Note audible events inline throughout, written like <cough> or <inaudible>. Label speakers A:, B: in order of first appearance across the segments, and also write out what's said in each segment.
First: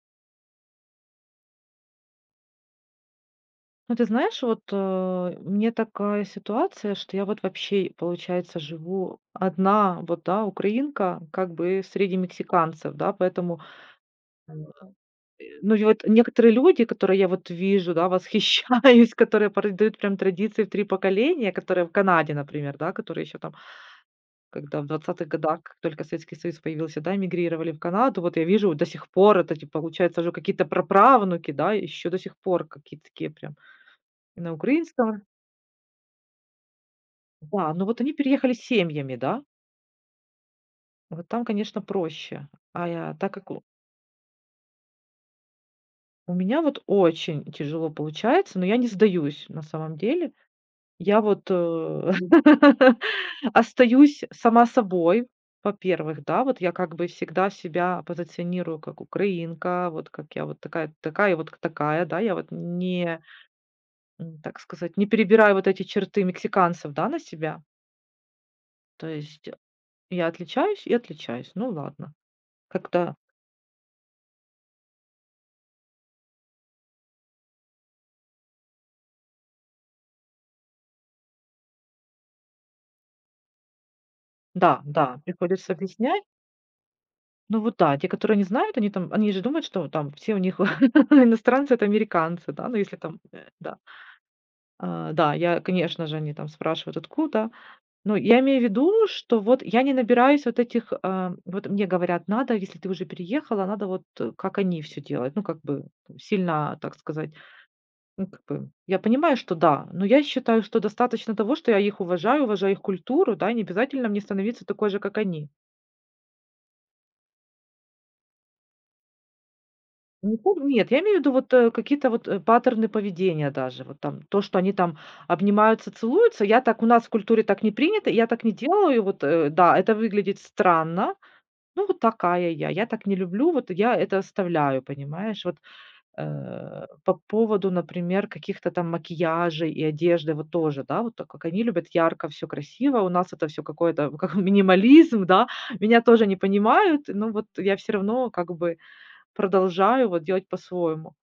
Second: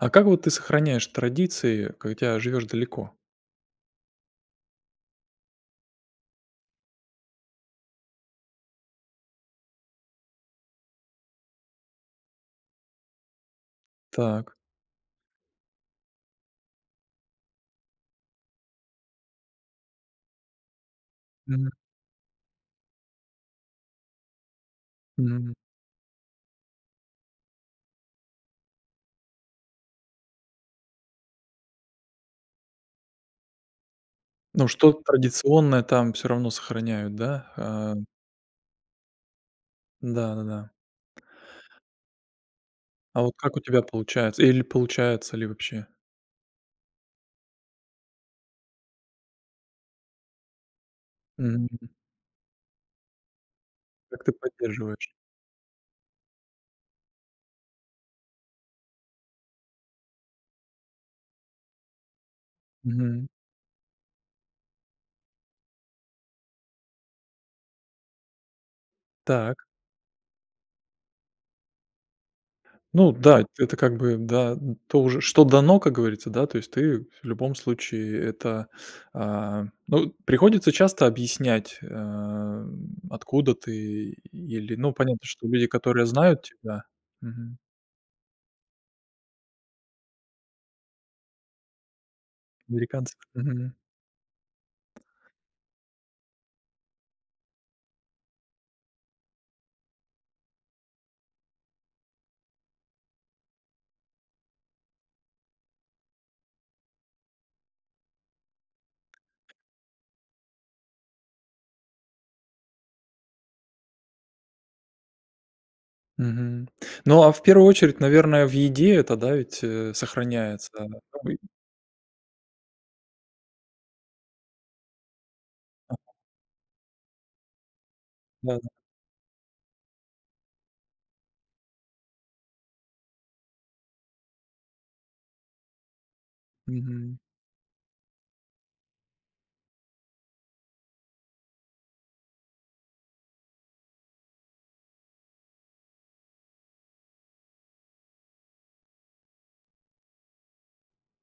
A: А как вот ты сохраняешь традиции, когда живешь далеко?
B: Ну, ты знаешь, вот, у такая ситуация, что я вот вообще, получается, живу одна, вот, да, украинка, как бы среди мексиканцев, да, поэтому,
A: Так.
B: ну, и вот некоторые люди, которые я вот вижу, да, восхищаюсь, <laughs> которые передают прям традиции в 3 поколения,
A: Мгм.
B: которые в Канаде, например, да, которые еще там, когда в двадцатых
A: Мгм.
B: годах, как только Советский Союз появился, да, эмигрировали в Канаду, вот я вижу до сих пор, это, типа, получается, уже какие-то праправнуки, да, еще до сих пор какие-то такие прям и на
A: Ну, что
B: украинском.
A: традиционное там все равно сохраняют, да?
B: Да, но вот они переехали семьями, да.
A: Да-да-да.
B: Вот там, конечно, проще. А я,
A: А
B: так
A: вот
B: как
A: как у
B: у
A: тебя получается? Или получается ли вообще?
B: у меня вот очень тяжело получается, но я не сдаюсь на самом деле. Я вот,
A: Мгм.
B: <laughs> остаюсь
A: Как ты
B: сама
A: поддерживаешь?
B: собой, во-первых, да. Вот я как бы всегда себя позиционирую как украинка, вот как я вот такая, вот такая, да. Я вот не,
A: Мгм.
B: так сказать, не перебираю вот эти черты мексиканцев, да, на себя. То есть
A: Так.
B: я отличаюсь и отличаюсь. Ну ладно.
A: Ну
B: Как-то.
A: да, это как бы, да, то уже, что дано, как говорится, да, то есть ты в любом случае это, ну, приходится часто объяснять, откуда ты или,
B: Да,
A: ну, понятно,
B: да,
A: что люди,
B: приходится
A: которые
B: объяснять.
A: знают тебя, мгм,
B: Ну вот да, те, которые не знают, они там, они же думают, что там все у них <laughs> иностранцы это американцы, да, ну если
A: американцы,
B: там,
A: мгм,
B: да. А, да, я, конечно же, они там спрашивают, откуда. Но я имею в виду, что вот я не набираюсь вот этих, вот мне говорят, надо, если ты уже переехала, надо вот как они все делают, ну как бы сильно, так сказать, ну как бы, я понимаю, что да, но я считаю, что достаточно того, что я их уважаю, уважаю их культуру, да, и не обязательно мне становиться такой же, как они.
A: мгм. Ну, а в первую очередь, наверное, в еде это, да, ведь,
B: Не пом
A: сохраняется. А,
B: нет, я имею в
A: Ну
B: виду
A: и
B: вот, какие-то вот, паттерны поведения даже. Вот там то, что они там обнимаются, целуются. Я так у нас в культуре так не принято, я так не
A: да, да.
B: делаю. И вот, да, это выглядит странно. Ну, вот такая я. Я так не люблю, вот я это оставляю, понимаешь? Вот, по
A: Мгм.
B: поводу, например, каких-то там макияжей и одежды, вот тоже, да, вот так как они любят ярко, все красиво, у нас это все какое-то, <laughs> как минимализм, да. Меня тоже не понимают, но вот я все равно как бы продолжаю вот делать по-своему.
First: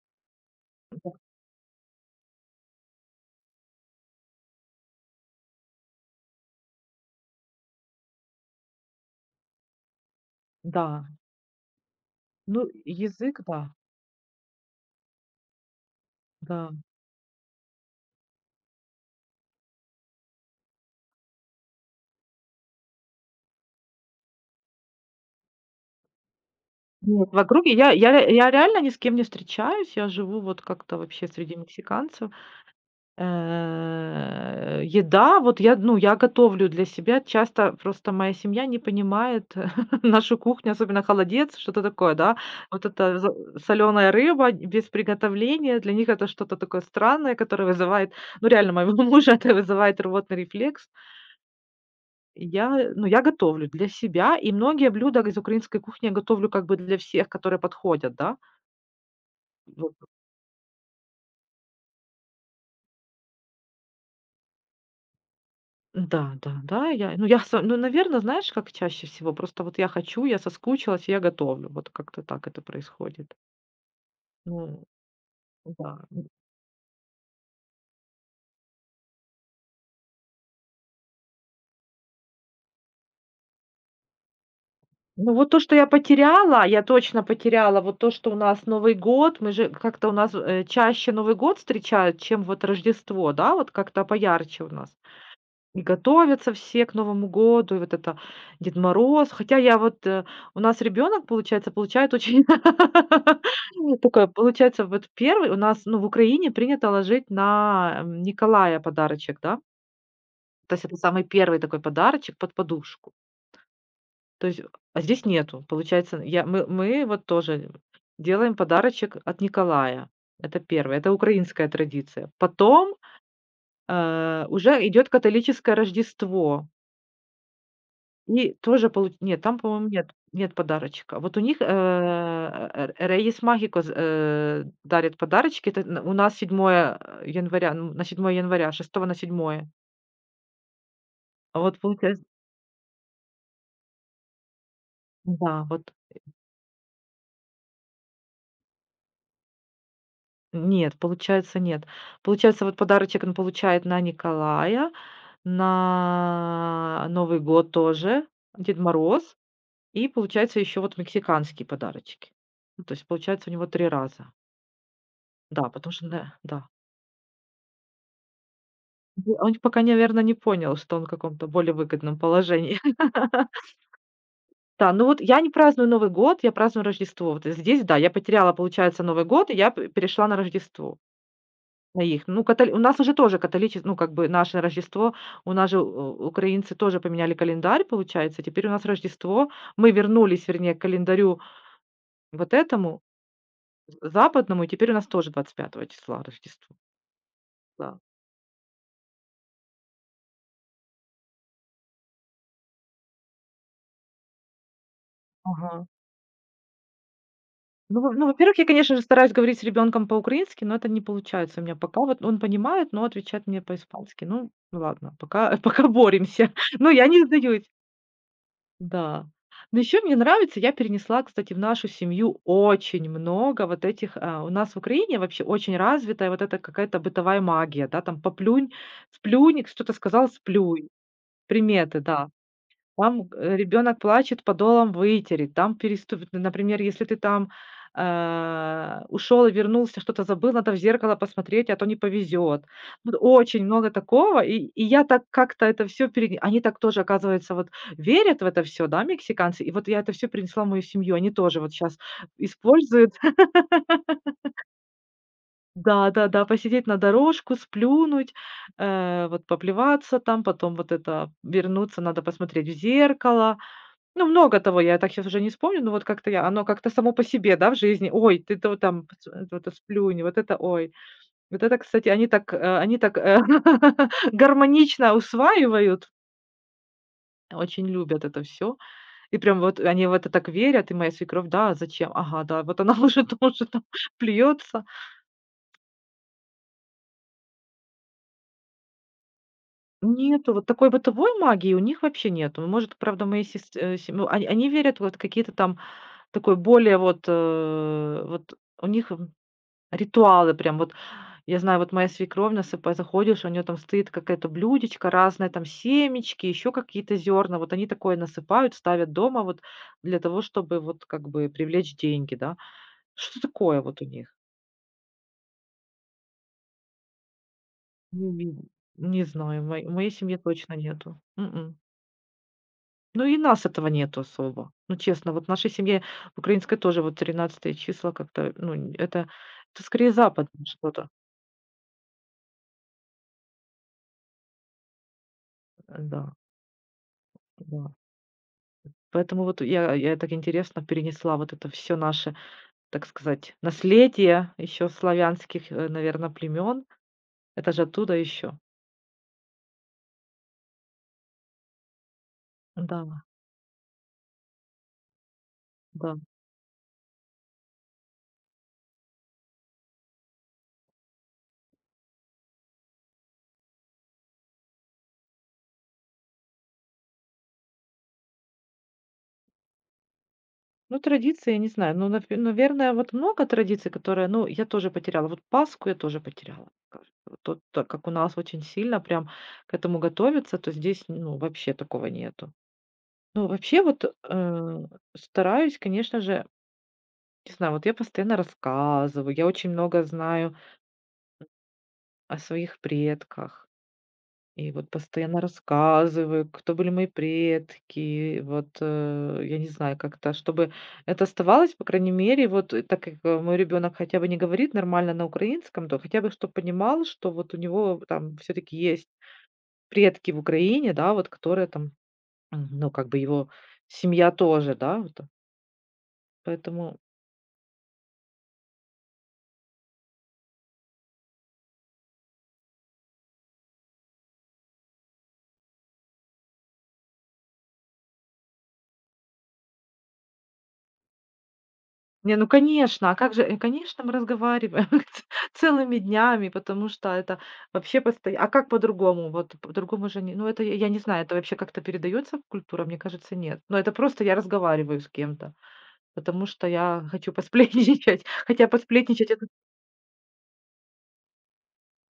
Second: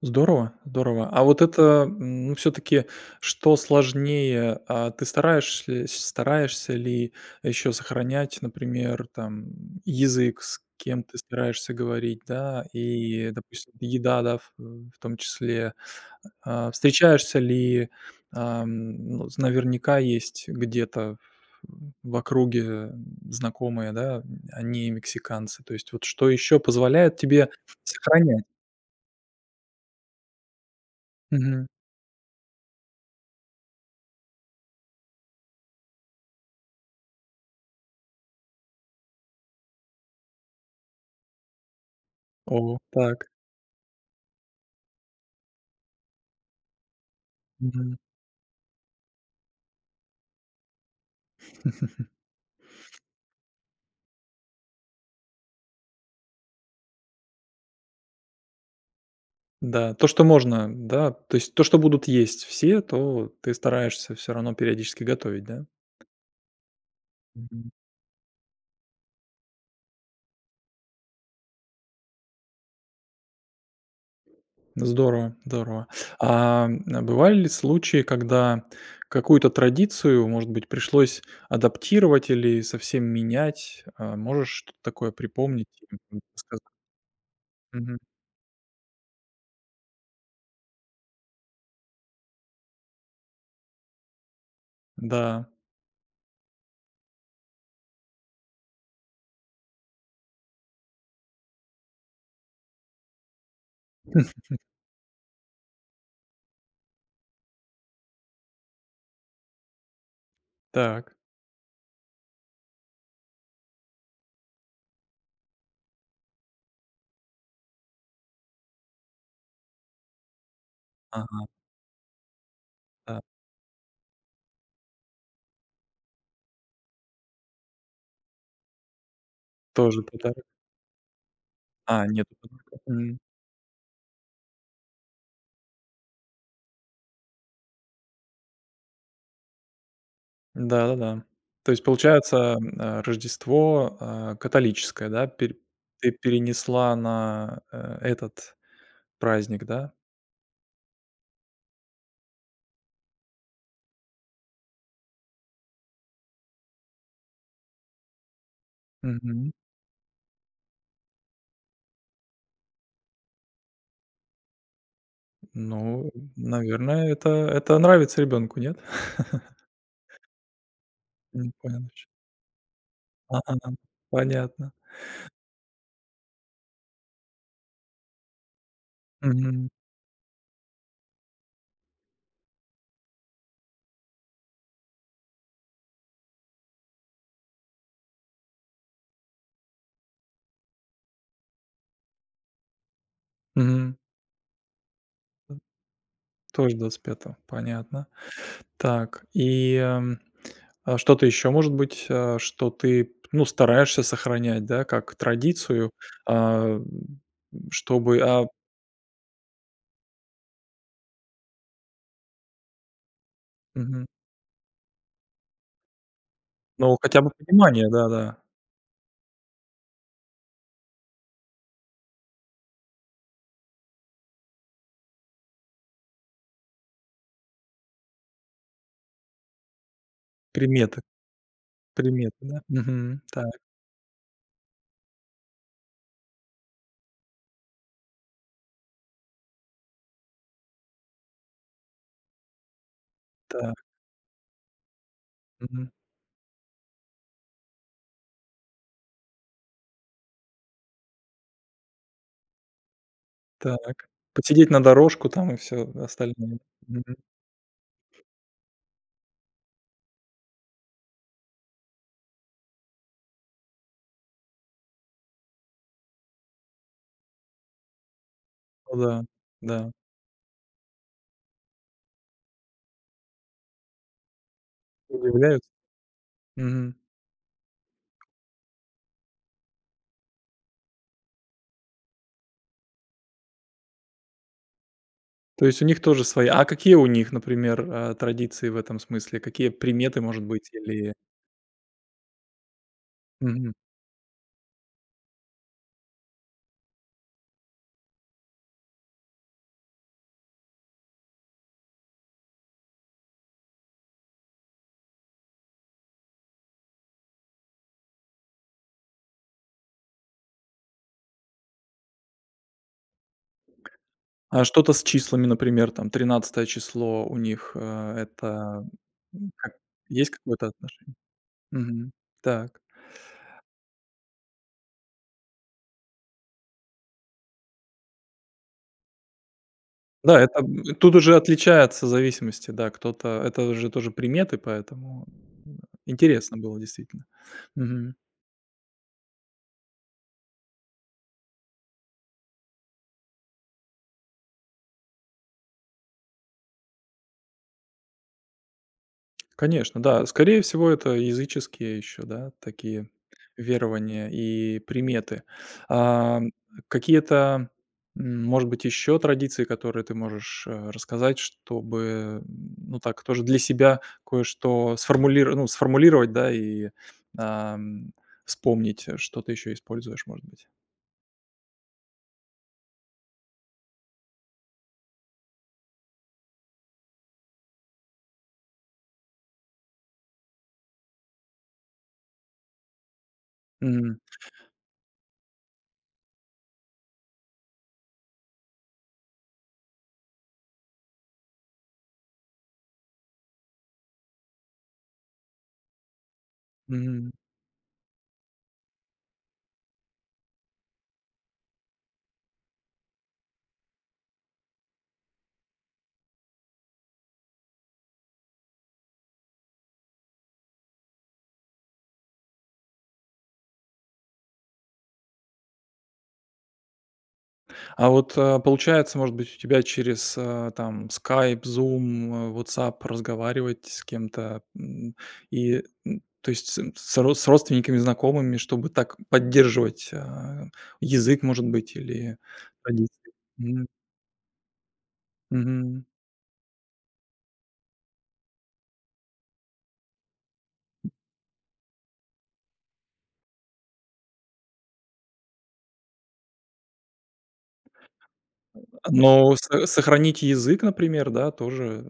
A: Здорово, здорово.
B: Да,
A: А вот это, ну, все таки что сложнее? Ты стараешься ли еще сохранять, например, там, язык, с кем
B: да.
A: ты стараешься говорить, да,
B: Ну,
A: и,
B: язык, да,
A: допустим, еда, да, в том числе.
B: да.
A: Встречаешься ли, ам, ну, з наверняка есть где-то в округе, знакомые, да, они мексиканцы. То есть вот что еще позволяет
B: Нет, в
A: тебе
B: округе я ре
A: сохранять?
B: я реально ни с кем не встречаюсь. Я живу вот как-то вообще среди
A: Мгм.
B: мексиканцев. Еда, вот я, ну, я готовлю для себя. Часто просто моя семья не понимает <laughs> нашу кухню, особенно холодец, что-то такое, да.
A: О,
B: Вот это
A: так.
B: соленая рыба без приготовления, для них это что-то такое странное, которое
A: Мгм.
B: вызывает, ну, реально, моего <laughs> мужа это вызывает рвотный рефлекс.
A: <laughs>
B: Я, ну, я готовлю для себя, и многие блюда из украинской кухни я готовлю как бы для всех, которые подходят, да.
A: Да,
B: Вот.
A: то, что можно, да, то есть то, что будут есть все, то ты стараешься все равно периодически готовить, да?
B: Да, да, да, я, ну, я, са
A: Мгм.
B: ну, наверное, знаешь, как чаще всего, просто вот я хочу, я соскучилась, и я готовлю. Вот как-то так это происходит. Ну
A: Здорово, здорово.
B: да. Н
A: А бывали ли случаи, когда какую-то традицию, может быть, пришлось адаптировать или совсем менять? Можешь что-то такое
B: ну, вот то,
A: припомнить
B: что я
A: и, рассказать?
B: потеряла, я точно потеряла
A: Мгм.
B: вот то, что у нас Новый год, мы же как-то у нас, чаще Новый год встречают, чем вот Рождество, да, вот как-то поярче у нас.
A: Да,
B: И готовятся все к Новому году, и вот это Дед Мороз. Хотя я вот, у нас ребенок получается, получает очень <laughs> только получается, вот первый у нас, ну, в Украине принято ложить на, Николая подарочек, да. То есть это
A: так.
B: самый первый такой подарочек под подушку. То есть, а здесь нету. Получается, я мы вот тоже делаем подарочек от Николая. Это 1, это
A: Ага,
B: украинская традиция. Потом,
A: да.
B: уже идет католическое Рождество. И тоже получ нет, там, по-моему,
A: Тоже
B: нет
A: подарок.
B: нет подарочка. Вот у них,
A: А, нет.
B: Р Reyes Magicos, дарит подарочки. Это н у нас седьмое января, н на седьмое января, шестого на седьмое.
A: Да-да-да.
B: А
A: То
B: вот
A: есть,
B: получается
A: получается, Рождество, а, католическое, да, пере
B: да, вот
A: ты перенесла на, этот праздник, да?
B: нет, получается, нет. Получается, вот подарочек он получает на Николая, на Новый год тоже, Дед Мороз
A: Мгм.
B: и, получается, еще вот мексиканские подарочки. Ну, то есть, получается, у него 3 раза. Да, потому что,
A: Ну,
B: да, да.
A: наверное, это нравится ребенку, нет? <laughs>
B: Б он пока, наверное, не понял, что он в каком-то
A: Не
B: более
A: понял еще.
B: выгодном положении. <laughs>
A: Ага, понятно.
B: Да, ну вот я не праздную Новый год, я праздную Рождество. Вот здесь, да, я потеряла, получается, Новый год, и
A: Мгм.
B: я п перешла на Рождество, на их. Ну, католи у нас уже тоже католичес ну, как бы наше Рождество, у нас же у украинцы тоже поменяли календарь, получается. Теперь у нас Рождество, мы вернулись, вернее, к календарю вот этому,
A: Мгм.
B: западному, и теперь у нас тоже 25 числа Рождество.
A: Тоже 25,
B: Да.
A: понятно. Так, а что-то еще, может быть, что ты, ну, стараешься сохранять, да, как
B: Ага.
A: традицию, а, м,
B: Ну, во
A: чтобы,
B: ну,
A: а
B: во-первых, я, конечно же, стараюсь говорить с ребенком по-украински, но это не получается у меня пока. Вот он понимает, но отвечает мне
A: мгм.
B: по-испански. Ну, ну ладно, пока <laughs> пока боремся. <laughs> Но
A: Ну,
B: я
A: хотя
B: не
A: бы
B: сдаюсь.
A: понимание, да-да.
B: Да. Но еще мне нравится, я перенесла, кстати, в нашу семью очень много вот этих, у нас в Украине вообще очень развитая вот эта какая-то бытовая магия, да, там: "Поплюнь, сплюнь", что-то сказал- сплюнь.
A: Приметы
B: Приметы, да.
A: приметы, да? Мгм.
B: Там,
A: Так
B: ребенок плачет, подолом вытереть, там переступит. Ну, например, если ты там, ушел и вернулся, что-то забыл, надо в зеркало посмотреть, а то не повезет. Вот очень
A: так.
B: много такого, и я так как-то это
A: Мгм.
B: все перене они так тоже, оказывается, вот верят в это все, да, мексиканцы, и вот я это все принесла в мою семью. Они тоже вот сейчас используют. <laughs>
A: Так. Подсидеть на дорожку там и всё
B: Да-да-да,
A: остальное.
B: посидеть на
A: Мгм.
B: дорожку, сплюнуть, вот поплеваться там, потом вот это вернуться, надо посмотреть в зеркало. Ну, много того, я так сейчас уже не вспомню, но вот как-то я оно как-то само по себе, да, в жизни. Ой, ты то
A: Ну
B: там
A: да.
B: ц вот это
A: Да.
B: сплюнь, вот это ой. Вот это, кстати, они так, они так, <laughs> гармонично
A: Удивляются.
B: усваивают,
A: Мгм.
B: очень любят это все. И прям вот они в это так верят. И моя свекровь: "Да, зачем? Ага, да, вот она <laughs> уже тоже там плюется".
A: То есть у них тоже свои. А какие у них, например, традиции в этом смысле? Какие приметы, может
B: Нету вот
A: быть,
B: такой
A: или
B: бытовой магии у них вообще нету. Может, правда, мои
A: мгм.
B: сестры, они верят вот какие-то там такой более вот, вот у них ритуалы прям вот. Я знаю, вот моя свекровь сыпа заходишь, у нее там стоит какая-то блюдечко разные там семечки, еще какие-то зерна. Вот они такое насыпают, ставят дома вот для того, чтобы вот как бы привлечь деньги, да. Что такое вот у них?
A: А что-то с числами, например, там тринадцатое число у них,
B: Не видела.
A: это,
B: Не знаю, в
A: как
B: моей
A: есть
B: семье
A: какое-то
B: точно
A: отношение?
B: нету.
A: Мгм. Так.
B: Ну и нас этого нету особо. Ну честно, вот в нашей семье в украинской тоже вот тринадцатое числа как-то, ну, н это скорее
A: Да, это,
B: западное что-то.
A: тут уже отличается зависимости, да, кто-то это уже тоже приметы, поэтому, м,
B: Да,
A: интересно было действительно.
B: да.
A: Мгм.
B: Поэтому вот я так интересно перенесла вот это все наше, так сказать, наследие еще славянских, наверное, племен. Это же оттуда еще.
A: Конечно, да, скорее всего, это языческие еще, да,
B: Да,
A: такие верования и приметы.
B: да.
A: А, какие-то, может быть, еще традиции, которые ты можешь, рассказать, чтобы, ну, так тоже для себя кое-что сформулир ну, сформулировать, да, и, ам, вспомнить, что ты еще используешь, может быть?
B: Ну, традиции, я не знаю, ну, нав наверное, вот много традиций, которые, ну, я тоже потеряла. Вот Пасху я тоже потеряла, кажется. Вот тут, так как у нас очень сильно прям к этому готовится то здесь, ну, вообще такого нету. Ну, вообще вот, стараюсь, конечно же, не знаю, вот я постоянно рассказываю, я очень много знаю о своих предках. И вот постоянно рассказываю, кто были мои
A: Мгм.
B: предки. Вот, я не знаю, как-то, чтобы это оставалось, по крайней мере, вот, так как, мой ребенок хотя бы не говорит нормально на украинском, то хотя бы чтоб понимал, что вот у него там все таки есть предки в Украине, да, вот которые там, ну, как бы его семья тоже, да, вот. Поэтому
A: А вот, получается, может быть, у тебя через, там, Skype, Zoom, WhatsApp разговаривать с кем-то, и, то есть с ро с родственниками, знакомыми, чтобы так поддерживать, язык, может быть,
B: не,
A: или
B: ну конечно, а
A: традиции.
B: как же,
A: Мгм.
B: конечно, мы разговариваем <laughs> целыми
A: Мгм.
B: днями, потому что это вообще посто а как по-другому? Вот по-другому же не ну, это я не знаю, это вообще как-то передается в культуру? Мне кажется, нет. Но это просто я разговариваю с кем-то, потому что я хочу посплетничать. <laughs> Хотя посплетничать- это
A: Но со сохранить язык, например, да, тоже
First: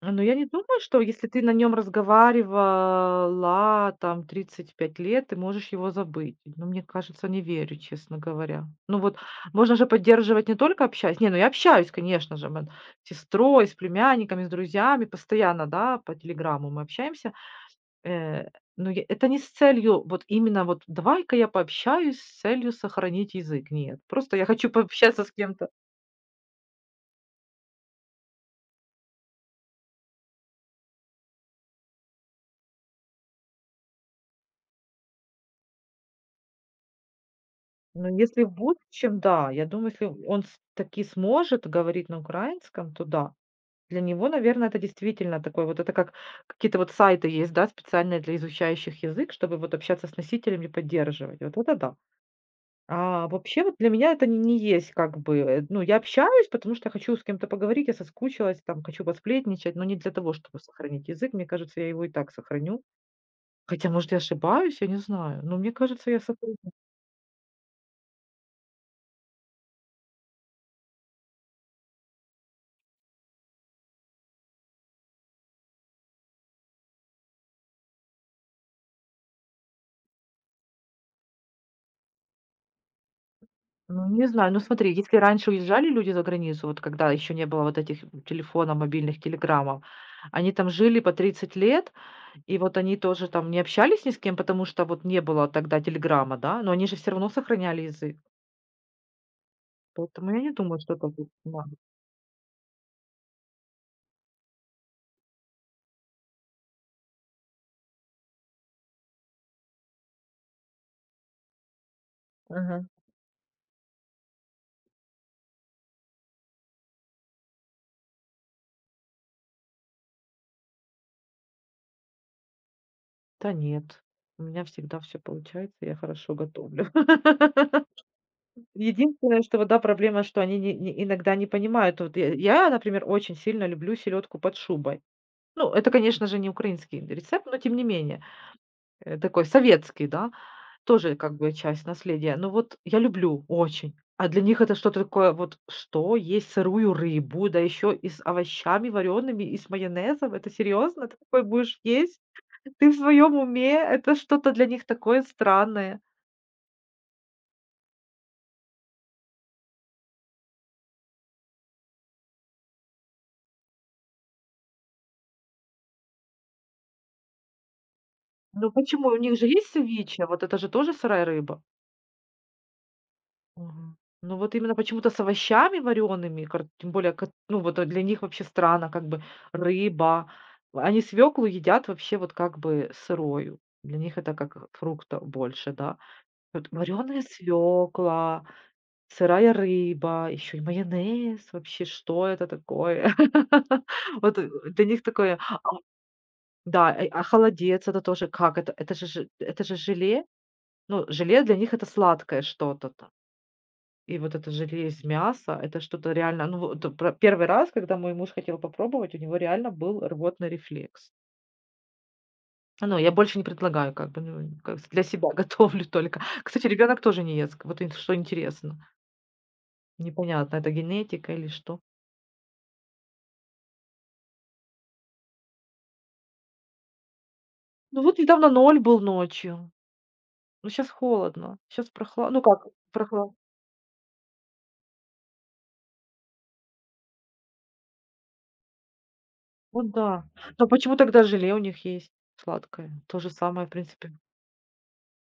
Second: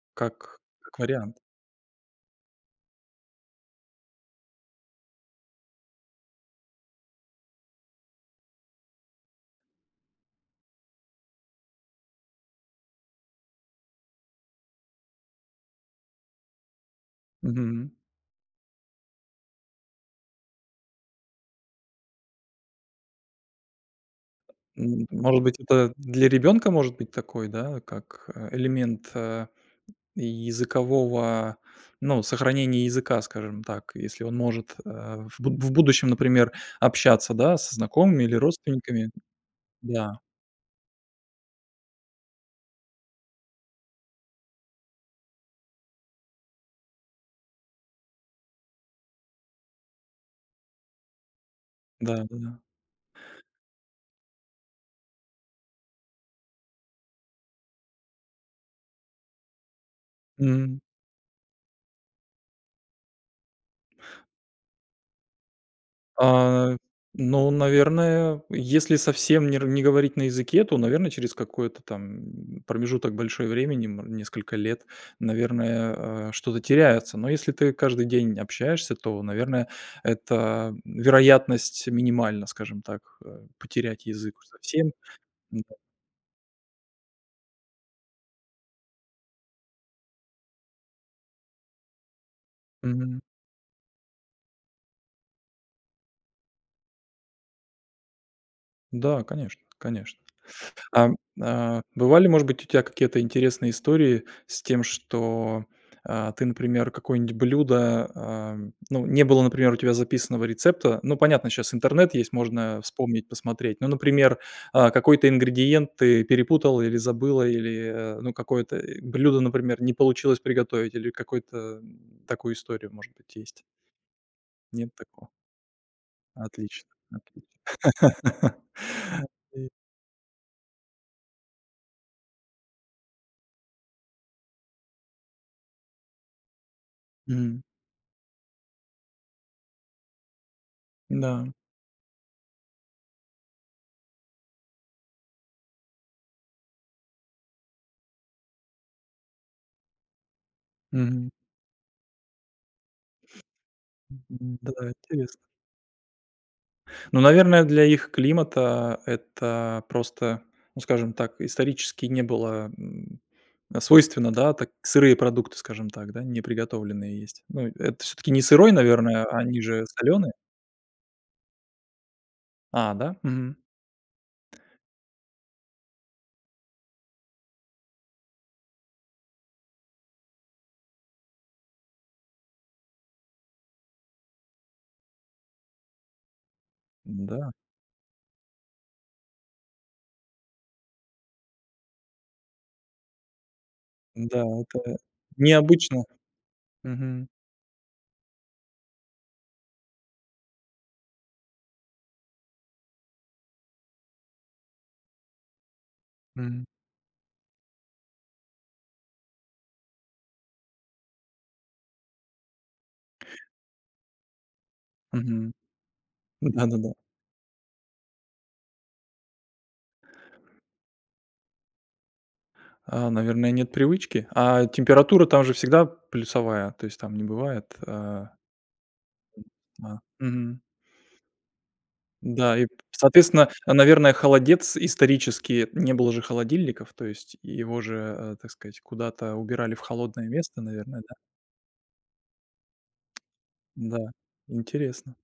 B: а, ну, я не думаю,
A: как
B: что если
A: вариант.
B: ты на нем разговаривала там 35 лет, ты можешь его забыть. Ну, мне кажется, не верю, честно говоря. Ну, вот можно же поддерживать не только общаясь. Не, ну, я общаюсь, конечно же, мы с сестрой, с племянниками, с друзьями постоянно, да, по телеграмму мы общаемся.
A: Мгм.
B: Э, но я это не с целью, вот именно вот: "Давай-ка я пообщаюсь с целью сохранить язык". Нет, просто я хочу пообщаться с
A: Может быть,
B: кем-то.
A: это для ребенка может быть такой, да, как, элемент, э И языкового, ну, сохранения языка, скажем так, если он может, в буд в будущем, например, общаться, да, со
B: Ну,
A: знакомыми или
B: если в
A: родственниками.
B: будущем, да. Я думаю, если
A: Да,
B: он с таки сможет говорить на украинском, то да. Для него, наверное, это действительно такой вот это как какие-то вот сайты есть, да, специальные для изучающих язык, чтобы вот общаться с носителями, поддерживать. Вот это да.
A: да-да-да.
B: А вообще вот для меня это не есть как бы, ну, я общаюсь, потому что хочу с кем-то поговорить, я соскучилась, там, хочу посплетничать, но не для того, чтобы
A: Мгм.
B: сохранить язык. Мне кажется, я его и так сохраню. Хотя, может, я ошибаюсь, я не знаю, но мне кажется, я сохраню.
A: А, ну, наверное, если совсем не р не говорить на языке, то, наверное, через какой-то там промежуток большой времени, несколько лет, наверное, что-то теряется. Но если ты каждый день общаешься, то, наверное, это вероятность минимальна, скажем так, потерять
B: Ну, не
A: язык
B: знаю. Ну,
A: совсем.
B: смотри, если раньше
A: М, да.
B: уезжали люди за границу, вот когда еще не было вот этих телефонов, мобильных, телеграммов, они там жили по 30 лет, и вот они
A: Мгм.
B: тоже там не общались ни с кем, потому что вот не было тогда телеграмма, да, но они же все равно сохраняли язык.
A: Да, конечно, конечно.
B: Поэтому я не думаю, что
A: А,
B: это будет надо.
A: бывали, может быть, у тебя какие-то интересные истории с тем, что, ты, например, какое-нибудь блюдо, ну, не было, например, у тебя записанного рецепта. Ну, понятно, сейчас интернет есть, можно
B: Ага.
A: вспомнить, посмотреть. Ну, например, какой-то ингредиент ты перепутал или забыла, или, ну, какое-то, блюдо, например, не получилось приготовить, или какую то такую историю, может быть,
B: Да
A: есть?
B: нет, у меня
A: Нет
B: всегда все
A: такого?
B: получается, я хорошо готовлю.
A: Отлично, отлично.
B: <laughs>
A: <laughs>
B: Единственное, что вот, да, проблема, что они не- не- иногда не понимают. Вот я, например, очень сильно люблю селедку под шубой. Ну, это, конечно же, не украинский рецепт, но
A: М,
B: тем не менее, такой советский, да, тоже как
A: да.
B: бы часть наследия. Но вот я люблю очень. А для них это что-то такое, вот что, есть сырую рыбу, да еще и с овощами вареными, и с майонезом, это серьезно? Ты
A: Мгм.
B: такое будешь есть? Ты в своем уме? Это что-то
A: М,
B: для
A: да,
B: них такое
A: интересно.
B: странное.
A: Ну, наверное, для их климата это просто, ну, скажем так, исторически не было, свойственно, да, так сырые продукты, скажем так, да, не приготовленные есть. Ну, это все таки не
B: Ну
A: сырой,
B: почему? У
A: наверное,
B: них
A: а
B: же
A: они
B: есть
A: же
B: севиче,
A: соленые,
B: вот это же тоже сырая рыба.
A: А, да? Мгм.
B: Ага. Ну, вот именно почему-то с овощами вареными, тем более, кат ну, вот, для них вообще странно, как бы рыба. Они свеклу едят вообще вот как бы сырую. Для них это как фрукта больше, да. Вот вареная
A: Да,
B: свекла, сырая рыба, еще и майонез. Вообще, что это такое? <laughs> Вот,
A: да,
B: для
A: это
B: них такое.
A: необычно.
B: Да, а
A: Мгм,
B: холодец- это тоже как? Это же ж это же желе. Ну, желе для них- это сладкое что-то и вот это желе из мяса- это что-то реально ну
A: мгм,
B: вот пр 1 раз, когда мой муж хотел попробовать, у него реально был рвотный рефлекс. Ну, я больше не предлагаю как бы, ну, как для себя <laughs>
A: мгм.
B: готовлю только. Кстати,
A: Да-да-да.
B: ребенок тоже не ест, вот ин что интересно. Непонятно, это генетика или что.
A: А, наверное, нет привычки. А температура там же всегда плюсовая, то есть там не бывает,
B: Ну вот недавно ноль был ночью,
A: а. Мгм.
B: ну сейчас холодно, сейчас прохла ну
A: Да, и,
B: как прохла
A: соответственно, наверное, холодец исторически не было же холодильников, то есть его же, так сказать, куда-то убирали в
B: вот да.
A: холодное место,
B: Но почему
A: наверное, да?
B: тогда желе у них есть сладкое? То же самое, в
A: Да.
B: принципе.
A: Интересно,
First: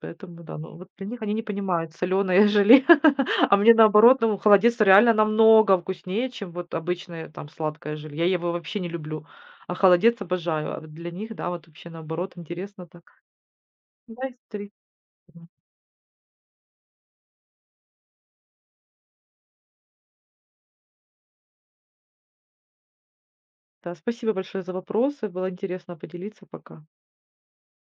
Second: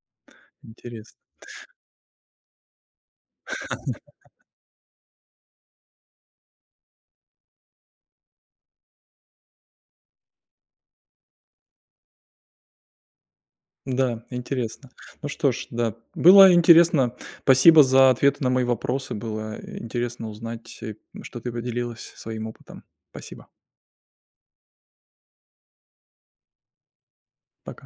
B: Поэтому да, ну вот для
A: интересно.
B: них они не понимают солёное желе, <laughs> а мне наоборот, ну, холодец реально намного вкуснее, чем вот обычное там сладкое желе. Я его вообще не люблю, а холодец обожаю. А вот для них, да, вот вообще наоборот интересно так.
A: Да,
B: Да, исторично.
A: интересно. Ну что ж, да, было интересно. Спасибо за ответы на мои вопросы. Было интересно узнать, что ты поделилась своим опытом. Спасибо.
B: Да, спасибо большое за вопросы. Было интересно поделиться. Пока.
A: Пока.